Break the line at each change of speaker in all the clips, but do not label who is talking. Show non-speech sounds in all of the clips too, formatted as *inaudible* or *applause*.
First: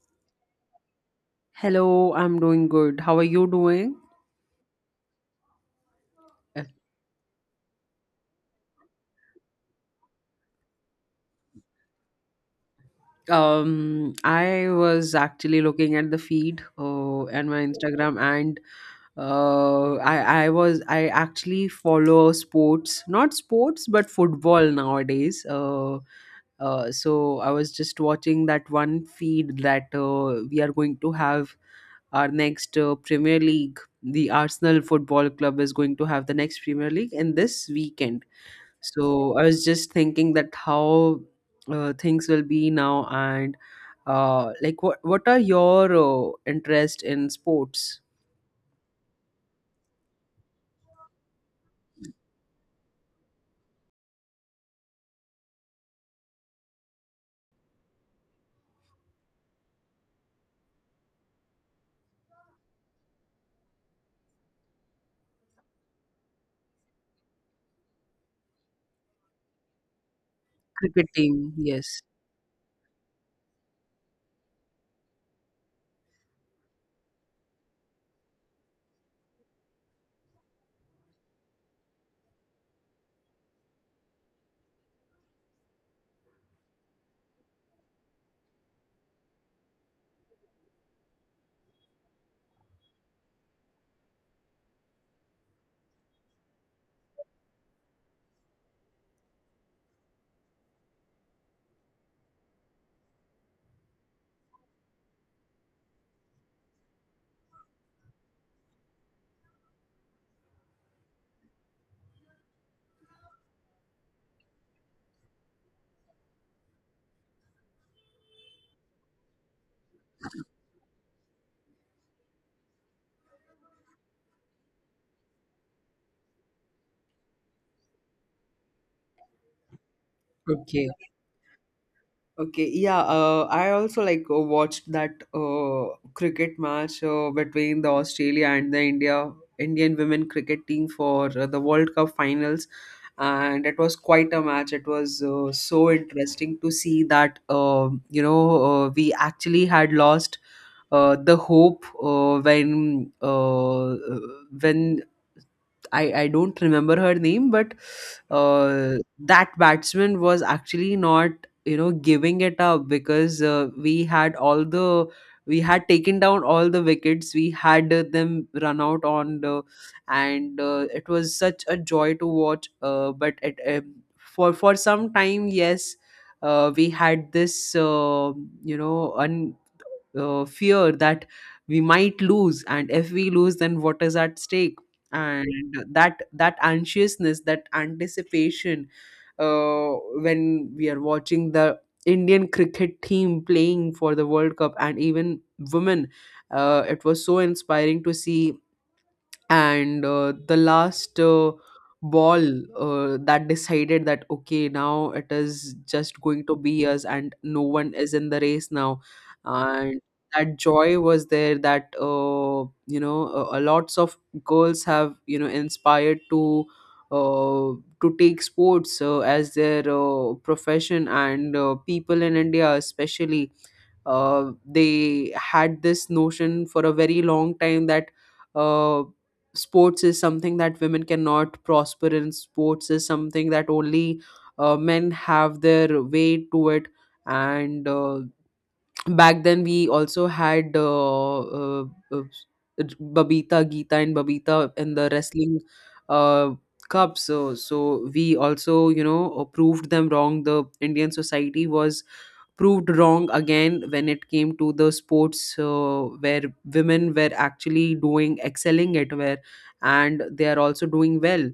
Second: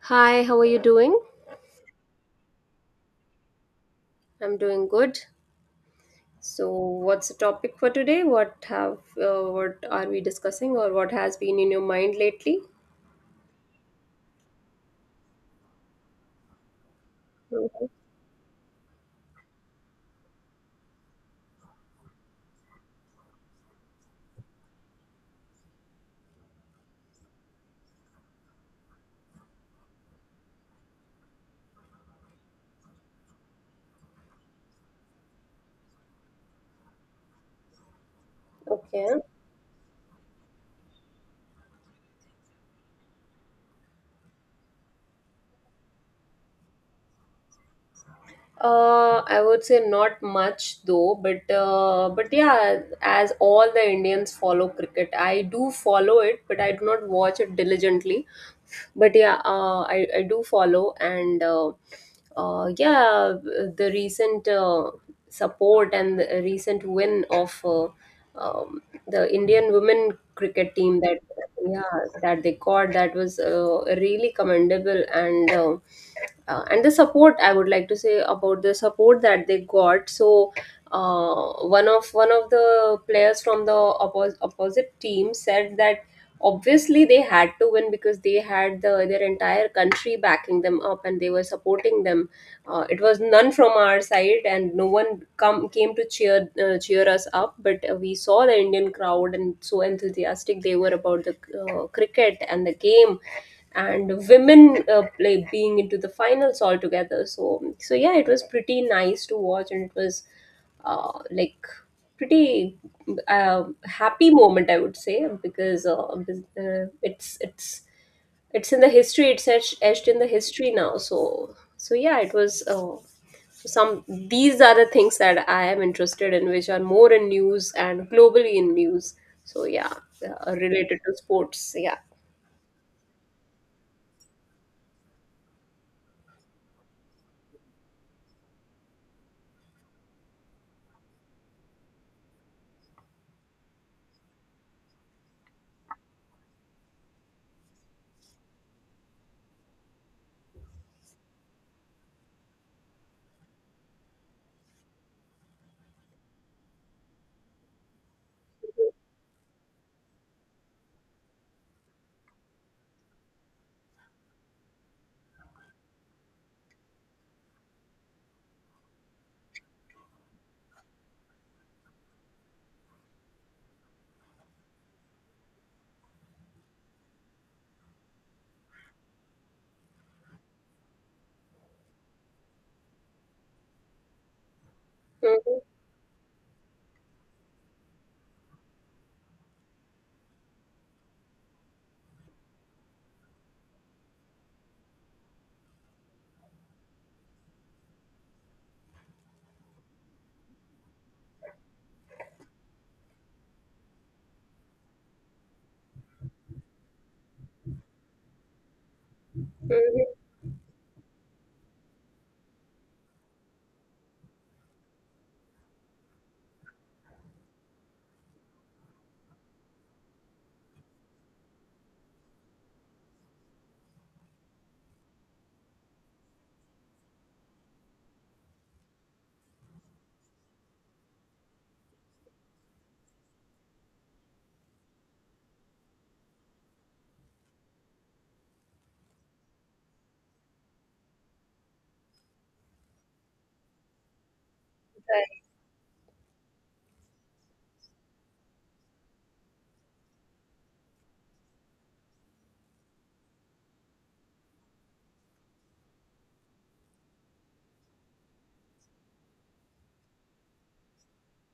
Hi, how are you doing?
Hello, I'm doing good. How are you doing?
I'm doing good. So, what's the topic for today? What are we discussing, or what has been in your mind lately?
I was actually looking at the feed and my
Mhm.
Instagram, and I actually follow sports, not sports, but football nowadays. So I was just watching that one feed that we are going to have our next Premier League. The Arsenal Football Club is going to have the next Premier League in this weekend.
Okay.
So I was just thinking that how things will be now, and like what are your interest in sports?
I would say not much though, but yeah, as all the Indians follow cricket, I do follow it, but I do not watch it diligently. But yeah I do follow and yeah, the recent support and the recent win of um, the indian women cricket team
Cricket
that
team,
yeah
yes.
that they got, that was really commendable. And and the support, I would like to say about the support that they got. So one of the players from the opposite team said that obviously they had to win because they had their entire country backing them up and they were supporting them. It was none from our side, and no one come came to cheer cheer us up. But we saw the Indian crowd and so enthusiastic they were about the cricket and the game, and women play being into the finals altogether. So so yeah, it was pretty nice to watch, and it was uh, like pretty happy moment I would say, because it's it's in the history, it's etched in the history now. So so yeah, it was some, these are the things that I am interested in, which are more in news and globally in news. So yeah,
Okay.
related to sports, yeah.
Okay. Yeah. I also like watched that cricket match between the Australia and the Indian women cricket team for the World Cup finals, and it was quite a match. It was so interesting to see that you know, we actually had lost the hope when I don't remember her name, but that batsman was actually not giving it up, because we had taken down all the wickets. We had them run out on the. And it was such a joy to watch. But it, for some time, yes, we had this you know un, fear that we might lose, and if we lose, then what is at stake,
Mhm,
and that anxiousness, that anticipation, uh, when we are watching the Indian cricket team playing for the World Cup, and even women, it was so inspiring to see. And the last ball that decided that, okay, now it is just going to be us, and no one is in the race now. And
mhm,
that joy was there, that you know, lots of girls have, inspired to uh, take sports as their profession. And people in India, especially, they had this notion for a very long time that uh, sports is something that women cannot prosper in. Sports is something that only men have their way to it. And back then we also had uh, Babita, Geeta, and Babita in the
right,
wrestling uh, cup. So, we also, proved them wrong. The Indian society was proved wrong again when it came to the sports, where women were actually doing, excelling at, where, and they are also doing well.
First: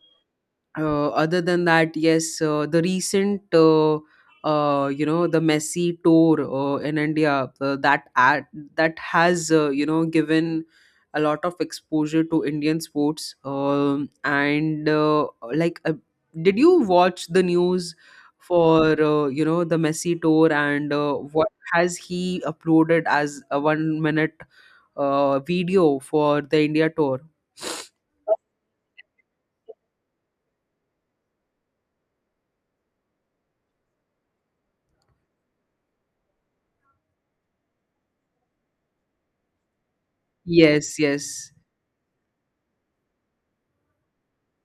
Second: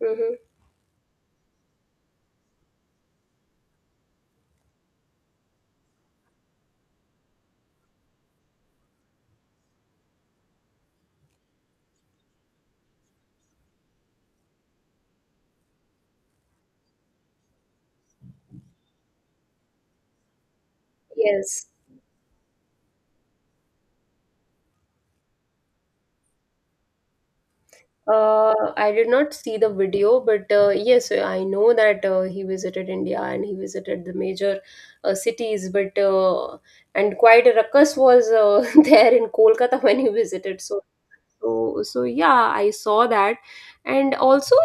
mhm.
Other than that, yes, the recent, the Messi tour in India, that ad, that has, given a lot of exposure to Indian sports. And like, did you watch the news for the Messi tour, and what
Yes.
has he uploaded as a 1 minute video for the India tour?
I did not see the video, but yes, I know that he visited India and he visited the major cities, but and quite a ruckus was *laughs* there in Kolkata when he visited. So
Yes, yes.
so so yeah, I saw that. And also,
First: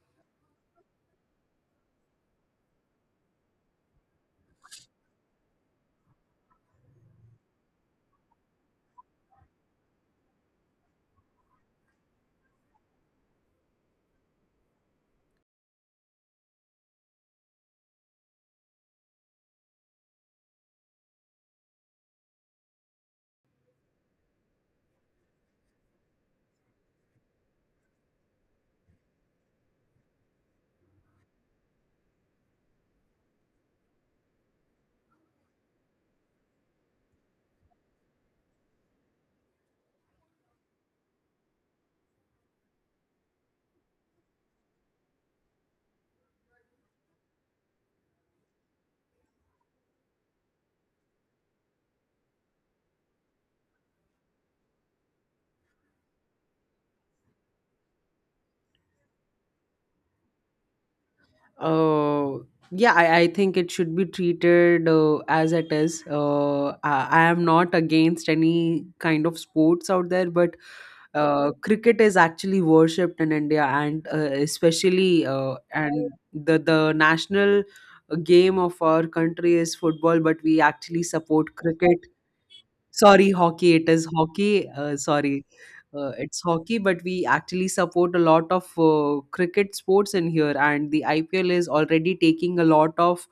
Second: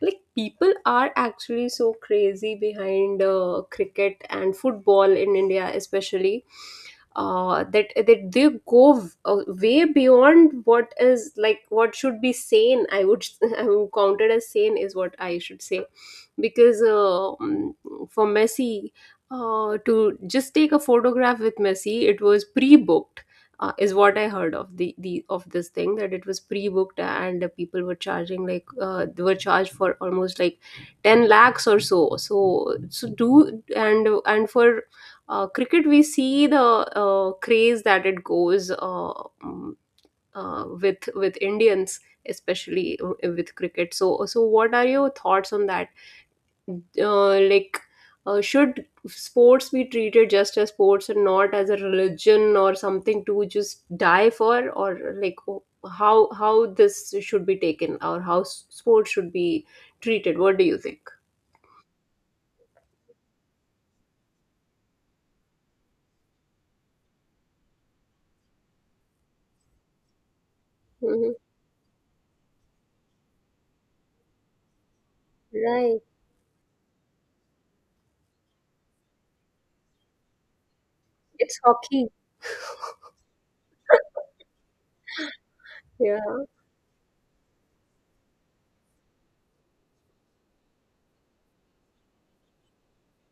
like, people are actually so crazy behind cricket and football in india, especially that they go way beyond what is like what should be sane. I would *laughs* I would counted as sane is what I should say, because for Messi to just take a photograph with Messi, it was pre-booked. Is what I heard of the of this thing that it was pre-booked, and the people were charging like they were charged for almost like 10 lakhs or so, so so do. And for cricket, we see the craze that it goes um, with Indians, especially with cricket. So so what are your thoughts on that, uh, like should sports be treated just as sports and not as a religion or something to just die for, or like how this should be taken, or how sports should be treated? What do you think?
Uh, yeah, I think it should be treated as it is. I am not against any kind of sports out there, but
Hmm.
cricket is actually worshipped in India, and especially,
Right.
and the national game of our country is football, but we actually support
It's
cricket.
hockey.
Sorry, hockey. It is hockey. Sorry,
Yeah.
it's hockey. But we actually support a lot of cricket sports in here, and the IPL is already taking a lot of.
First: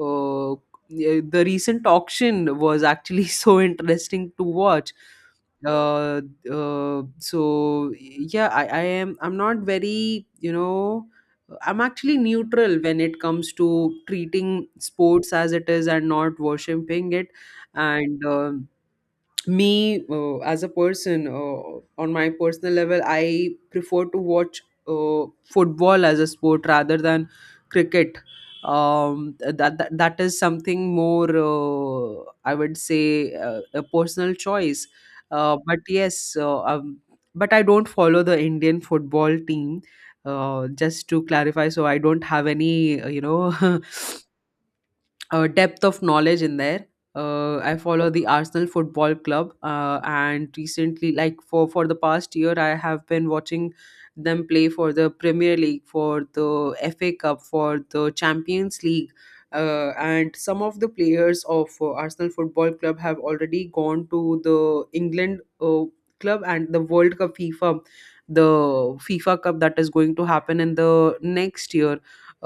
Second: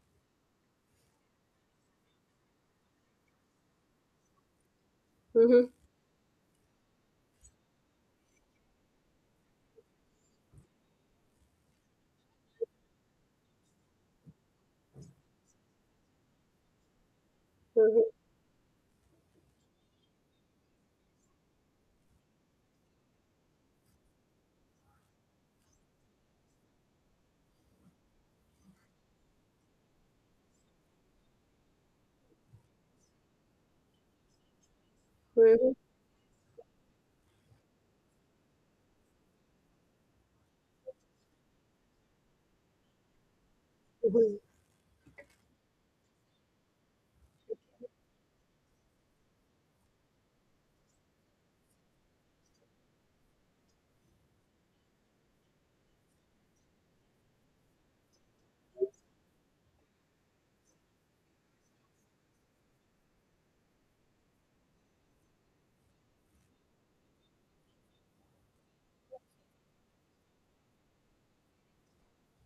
Uh, the recent auction was actually *laughs* so interesting to watch.
Hmm.
Uh, so yeah, I am. I'm not very. I'm actually neutral when it comes to treating sports as it is and not worshipping it, and. Me, as a person, on my personal level, I prefer to watch uh, football as a sport rather than cricket. That is something more, I would say, a personal choice. But yes, but I don't follow the Indian football team, just to clarify, so I don't have any *laughs*
Hmm.
depth of knowledge in there. I follow the Arsenal Football Club, and recently, like for the past year, I have been watching them play for the Premier League, for the FA Cup, for the Champions League, and some of the players of Arsenal Football Club have already gone to the England club, and the World Cup FIFA, the FIFA Cup that is going to happen in the next year.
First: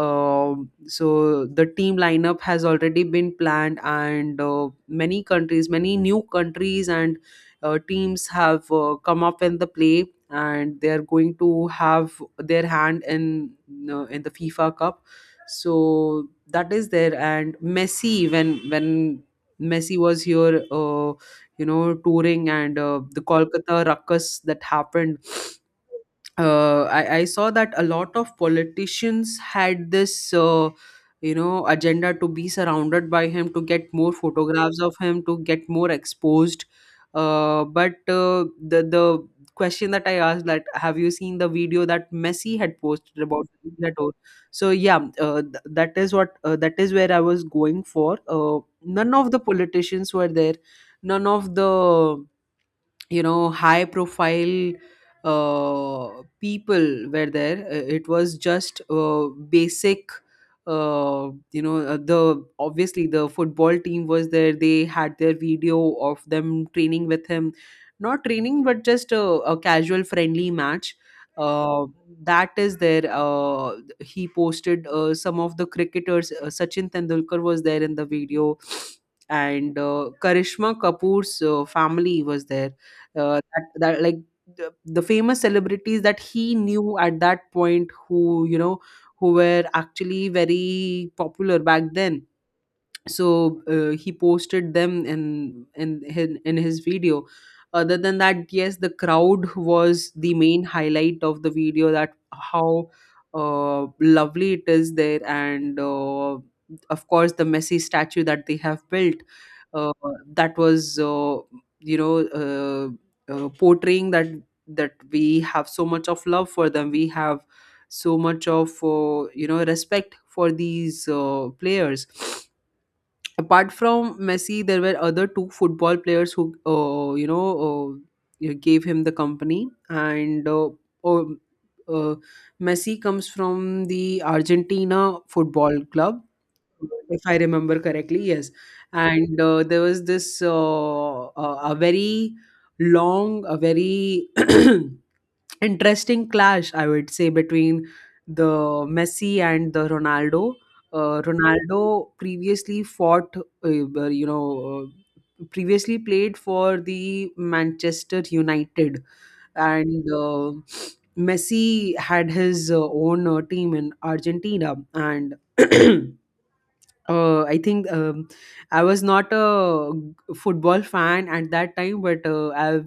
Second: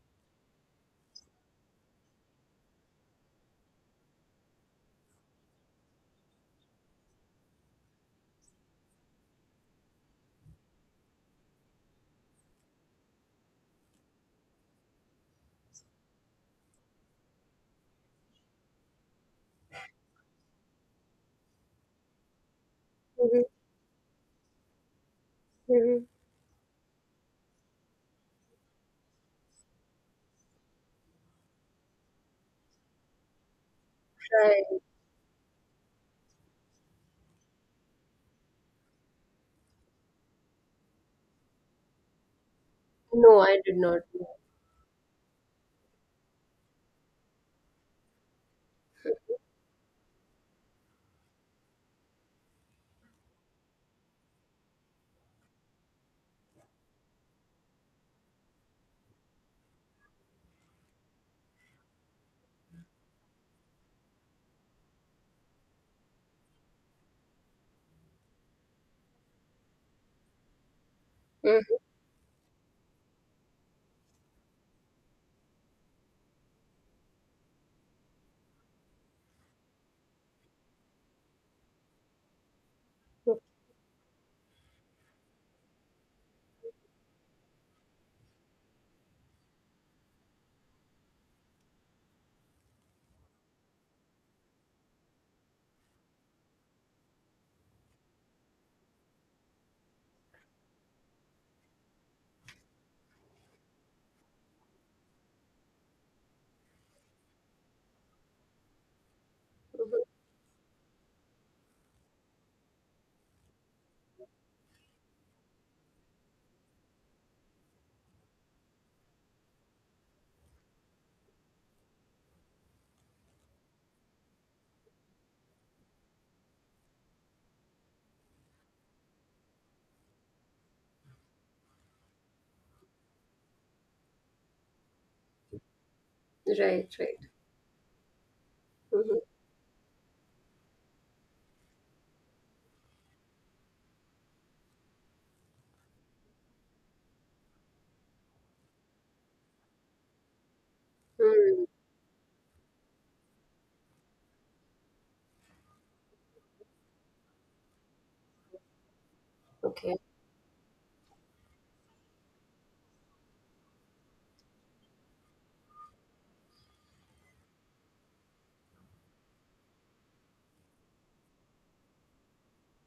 So the team lineup has already been planned, and many countries, many new countries, and teams have come up in the play, and they are going to have their hand in the FIFA Cup. So that is there, and Messi, when Messi was here, touring, and the
Mhm,
Kolkata ruckus that happened,
mhm.
I saw that a lot of politicians had this, agenda to be surrounded by him, to get more photographs
Right.
of him, to get more exposed. But the question that I asked, that, have you seen the video that Messi had posted
No,
about
I did
that
not
tour?
know.
So yeah, that is what, that is where I was going for. None of the politicians were there, none of the, high profile, uh, people were there. It was just basic, you know, the, obviously the football team was there, they had their video of them training with him, not training, but just a casual friendly match.
Mhm,
uh, that is there. He posted some of the cricketers. Sachin Tendulkar was there in the video, and Karishma Kapoor's family was there, uh,
mhm.
that, that like the famous celebrities that he knew at that point, who, who were actually very popular back then. So he posted them in his video. Other than that, yes, the crowd was the main highlight of the video, that how lovely it is there. And of course, the Messi statue that they have built, uh,
Mhm.
that was, portraying that, that we have so much of love for them, we have so much of, respect for these players. Apart from Messi, there were other two football players who, gave him the company. And um, uh, Messi comes from the Argentina football club,
Right, right.
if I remember correctly. Yes,
Mhm,
and there was this, a very long, a very *clears throat* interesting clash, I would say, between the Messi and the Ronaldo.
mm.
Ronaldo previously fought you know uh, previously played for the Manchester United.
Okay,
And Messi had his own team in Argentina, and *clears throat* I think, I was not a football fan at that time, but I've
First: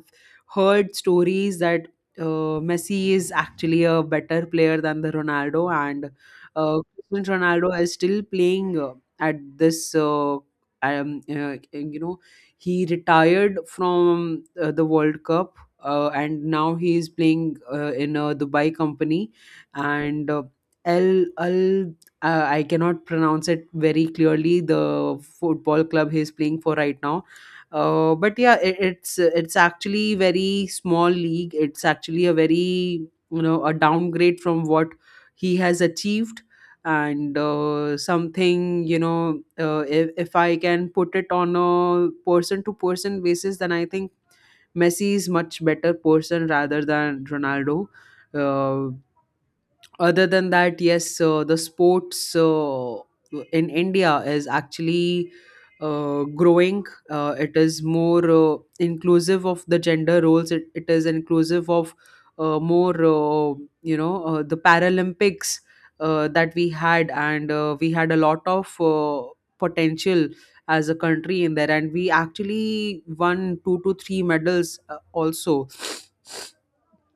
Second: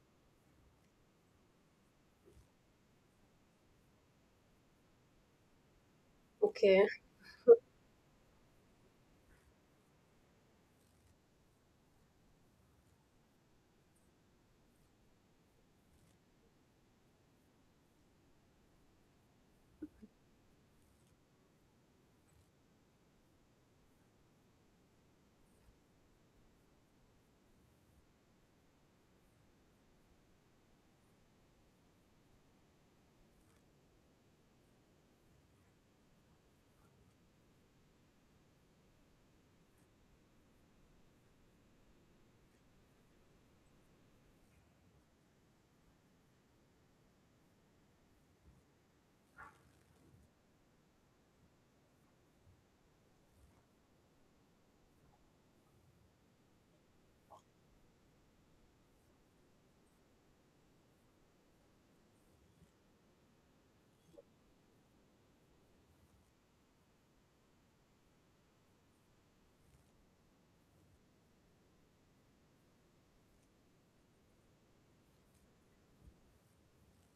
heard stories that Messi is actually a better player than the Ronaldo. And uh,
okay.
Cristiano Ronaldo is still playing at this. Um, uh, you know, he retired from the World Cup, and now he is playing in a Dubai company, and Al, Al, I cannot pronounce it very clearly. The football club he's playing for right now, but yeah, it's actually very small league. It's actually a very you know a downgrade from what he has achieved, and something, if I can put it on a person to person basis, then I think Messi is much better person rather than Ronaldo. Uh, Other than that, yes, the sports in India is actually growing. It is more inclusive of the gender roles. It is inclusive of more, the Paralympics that we had, and we had a lot of potential as a country in there, and we actually won two to three medals also.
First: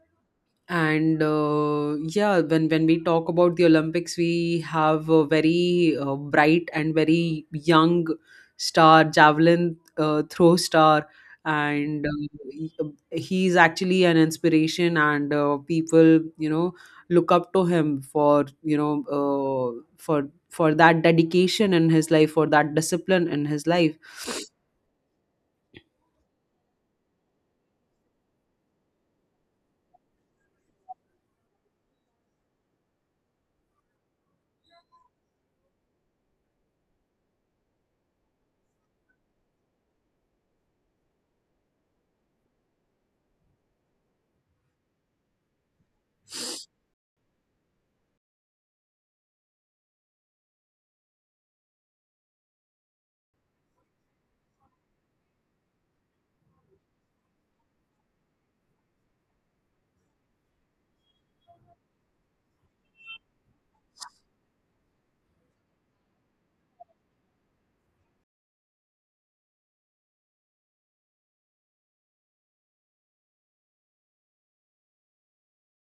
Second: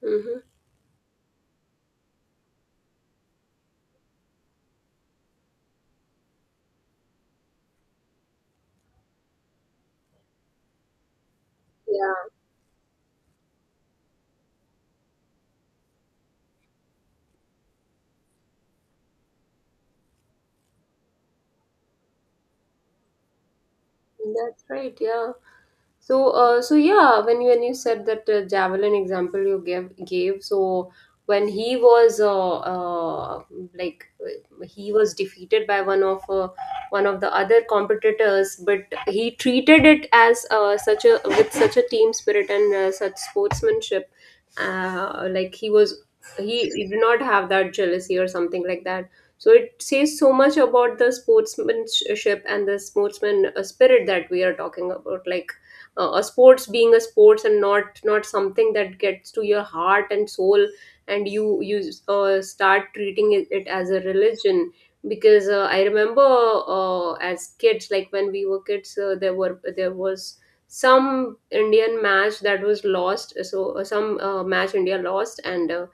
Hmm.
And yeah, when we talk about the Olympics, we have a very bright and very young star, javelin throw star, and
Yeah,
uh, he's actually an inspiration, and people, look up to him for, for that dedication in his life, for that discipline in his life.
that's right. Yeah. So, yeah, when when you said that javelin example you gave, so when he was he was defeated by one of the other competitors, but he treated it as such a with such a team spirit and such sportsmanship, uh, like he was he did not have that jealousy or something like that. So it says so much about the sportsmanship and the sportsman spirit that we are talking about, like a sports being a sports and not, not something that gets to your heart and soul, and you start treating it as a religion. Because I remember as kids, like when we were kids there were there was some indian match that was lost. So some match india lost, and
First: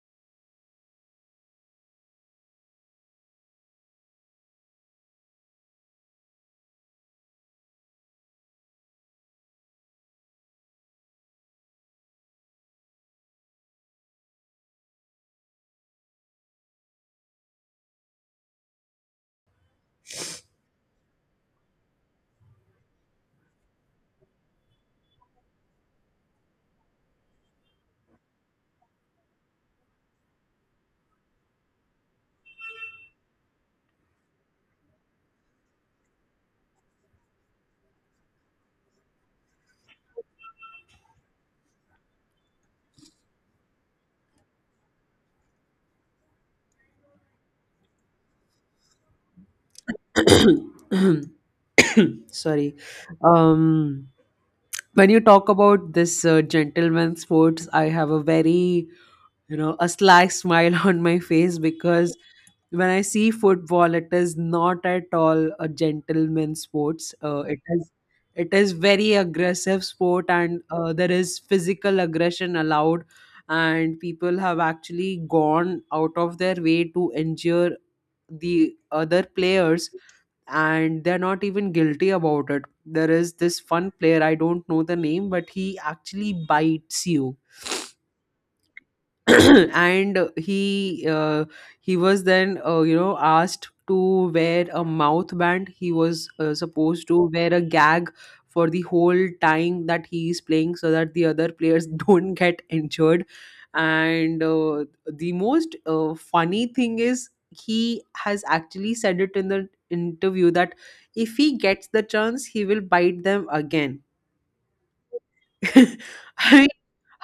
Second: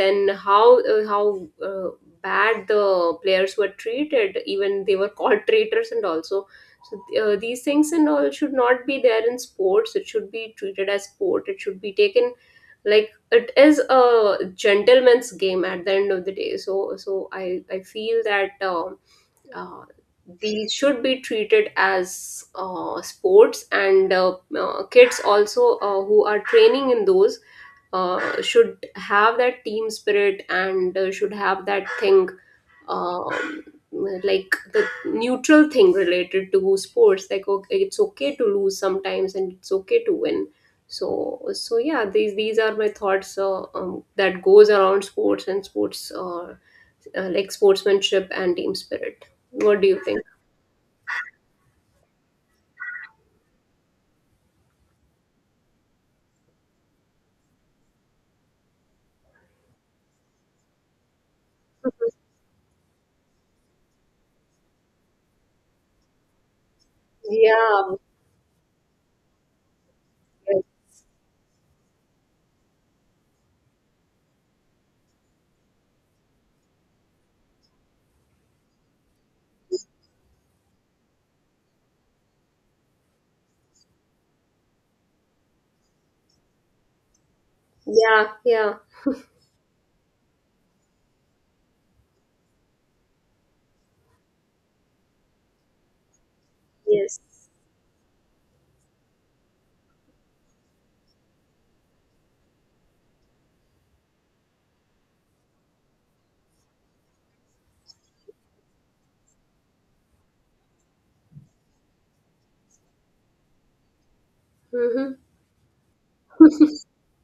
then how uh, bad the players were treated, even they were *laughs* called traitors and also. So these things and all should not be there in sports. It should be treated as sport. It should be taken like it is a gentleman's game at the end of the day. So so I feel that uh, these should be treated as sports, and kids also who are training in those should have that team spirit and should have that thing, um, like the neutral thing related to sports, like okay, it's okay to lose sometimes and it's okay to win. So so yeah, these are my thoughts that goes around sports and sports sportsmanship and team spirit. What do you think?
*coughs* *clears throat* Sorry. Um, when you talk about this gentleman sports, I have a very, a sly smile *laughs* on my face, because when I see football, it is not at all a gentleman sports. It is,
Yeah,
it is very aggressive sport, and there is physical aggression allowed, and people have actually gone out of their way to injure the other players, and they're not even guilty about it. There is this one player, I don't know the name, but he actually bites you
yeah, yeah,
*clears throat* and he was then asked to wear a mouth band. He was supposed to
yes,
wear a gag for the whole time that he is playing so that the other players *laughs* don't get injured. And uh, the most funny thing is he has actually said it in the interview that if he gets the chance he will bite them again.
mm-hmm,
*laughs* I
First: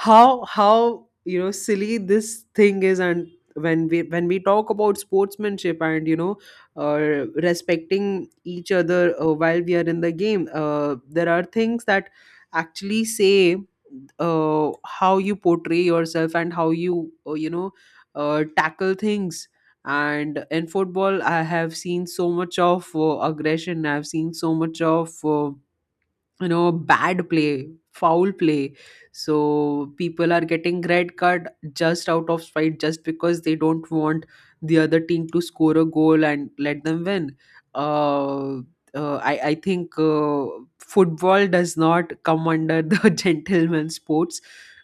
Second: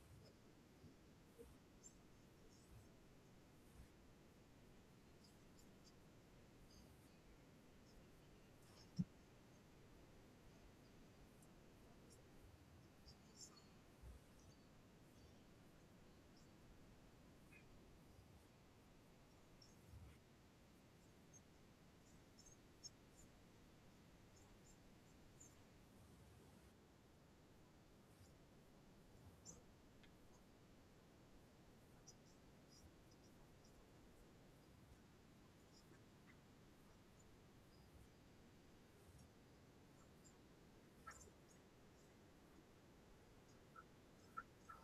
how you know silly this thing is. And when we talk about sportsmanship and respecting each other while we are in the game, there are things that actually say how you portray yourself and how you you know tackle things. And in football I have seen so much of aggression, I've seen so much of bad play, foul play. So people are getting red card just out of spite, just because they don't want the other team to score a goal and let them win. Uh, uh, I, I think football does not come under the *laughs* gentleman sports.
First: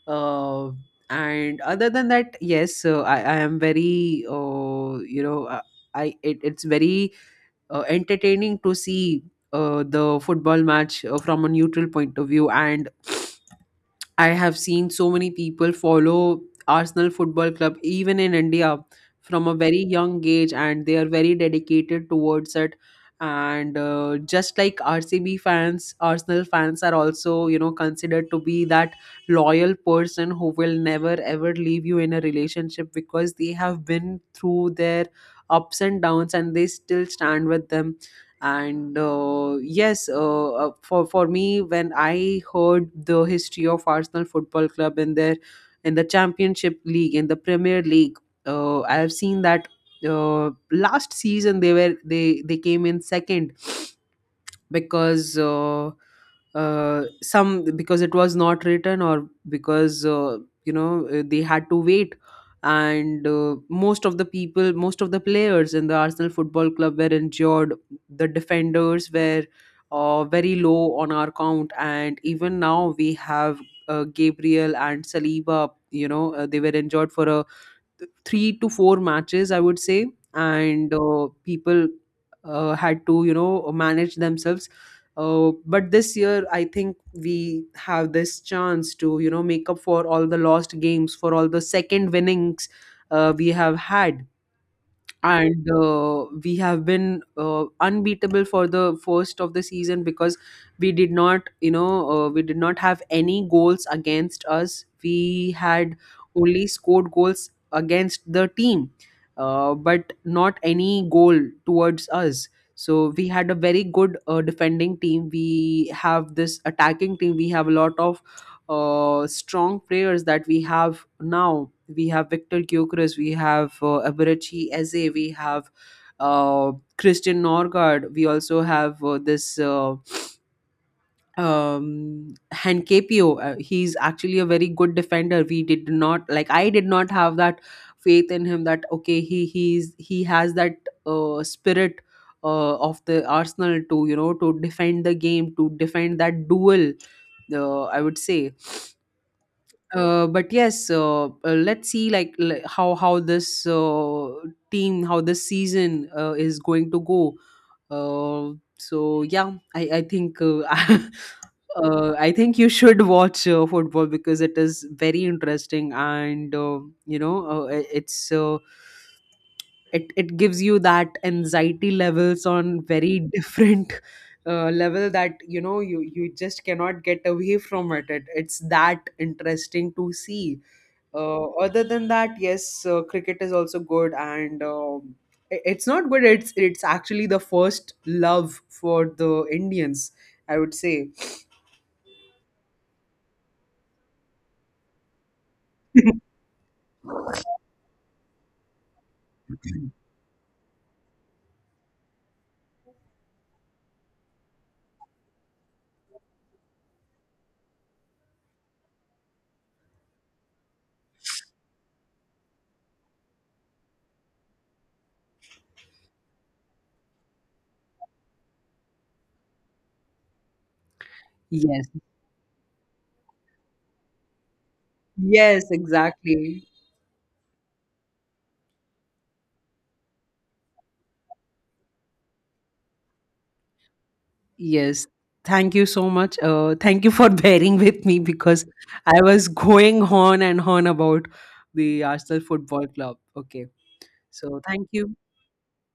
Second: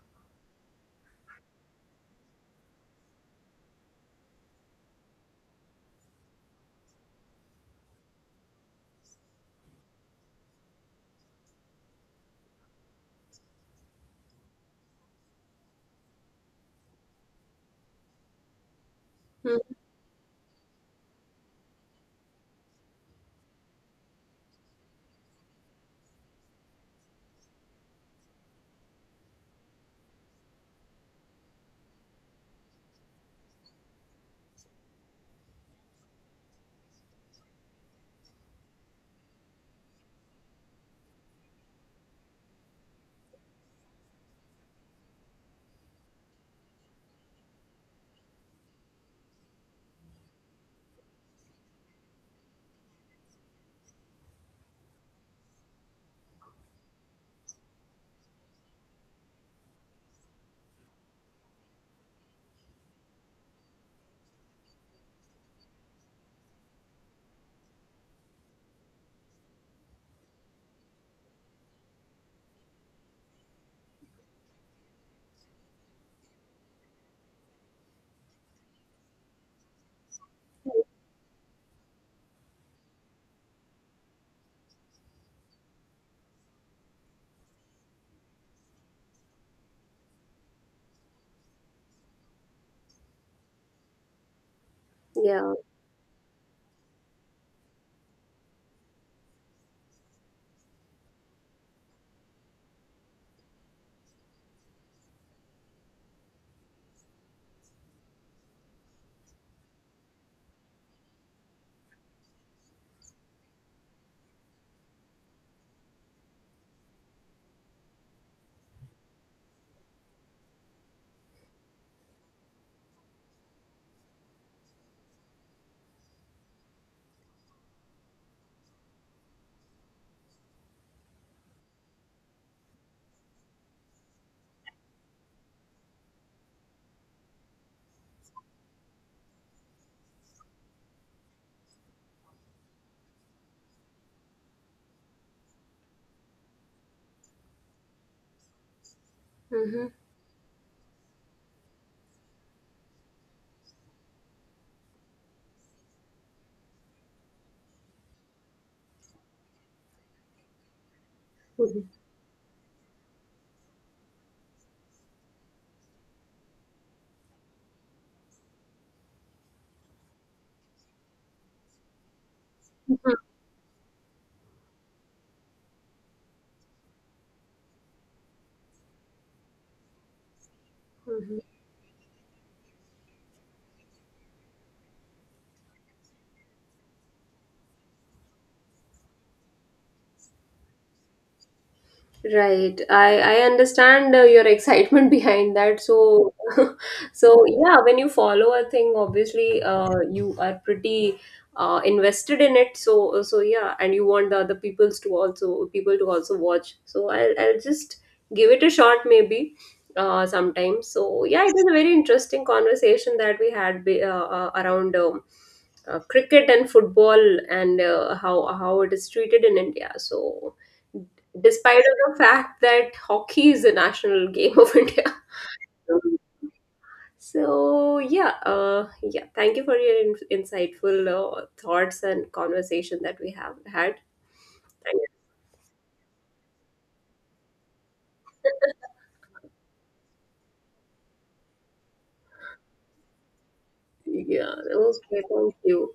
Uh, and other than that, yes, I am very you know I it's very entertaining to see the football match from a neutral point of view. And I have seen so many people follow Arsenal Football Club even in India from a very young age, and they are very dedicated towards it. And Just like RCB fans, Arsenal fans are also, you know, considered to be that loyal person who will never ever leave you in a relationship, because they have been through their ups and downs and they still stand with them. And for me, when I heard the history of Arsenal Football Club in their in the Championship League, in the Premier League, I have seen that last season they were they came in second because some, because it was not written, or because they had to wait. And most of the people most of the players in the Arsenal Football Club were injured. The defenders were very low on our count, and even now we have Gabriel and Saliba, you know, they were injured for a three to four matches, I would say. And People had to, you know, manage themselves. But this year, I think we have this chance to, you know, make up for all the lost games, for all the second winnings we have had.
yeah,
And We have been unbeatable for the first of the season, because we did not have any goals against us. We had only scored goals against the team, but not any goal towards us. So we had a very good defending team, we have this attacking team, we have a lot of strong players that we have now. We have Victor Gyökeres, we have Abarucci Eze, we have uh, Christian Norgard. We also have this Hankepio. He's actually a very good defender. We did not— like, I did not have that faith in him, that okay, he's he has that spirit of the Arsenal, to you know, to defend the game, to defend that duel, I would say.
mm-hmm,
But yes, let's see, like, how this team, how this season is going to go. So yeah, I think *laughs* I think you should *laughs* watch football, because it is very interesting. And you know I- it's it it gives you that anxiety levels on
mm-hmm,
very *laughs* different level, that you know, you just cannot get away from it. It it's that interesting to see.
mm-hmm.
Other than that, yes, cricket is also good. It's not good, it's actually the first love for the Indians, I would say.
Right. I understand your excitement *laughs* behind that. So
*laughs*
*laughs* so yeah, when you follow a thing, obviously you are pretty invested in it. So so yeah, and you want the other people's to also people to also watch. So I'll just give it a shot maybe sometimes. So yeah, it was a very interesting conversation that we had around cricket and football and how it is treated in India. So despite
Yes.
of the fact that hockey is the national game of *laughs* India.
Yes, exactly.
So yeah, yeah, thank you for your insightful thoughts and conversation that we have had. Thank
Yes, thank you so much. Thank you for *laughs* bearing with me, because I was going on and on about the Arsenal Football Club. Okay,
you. Yeah,
so thank you.
okay. Thank you.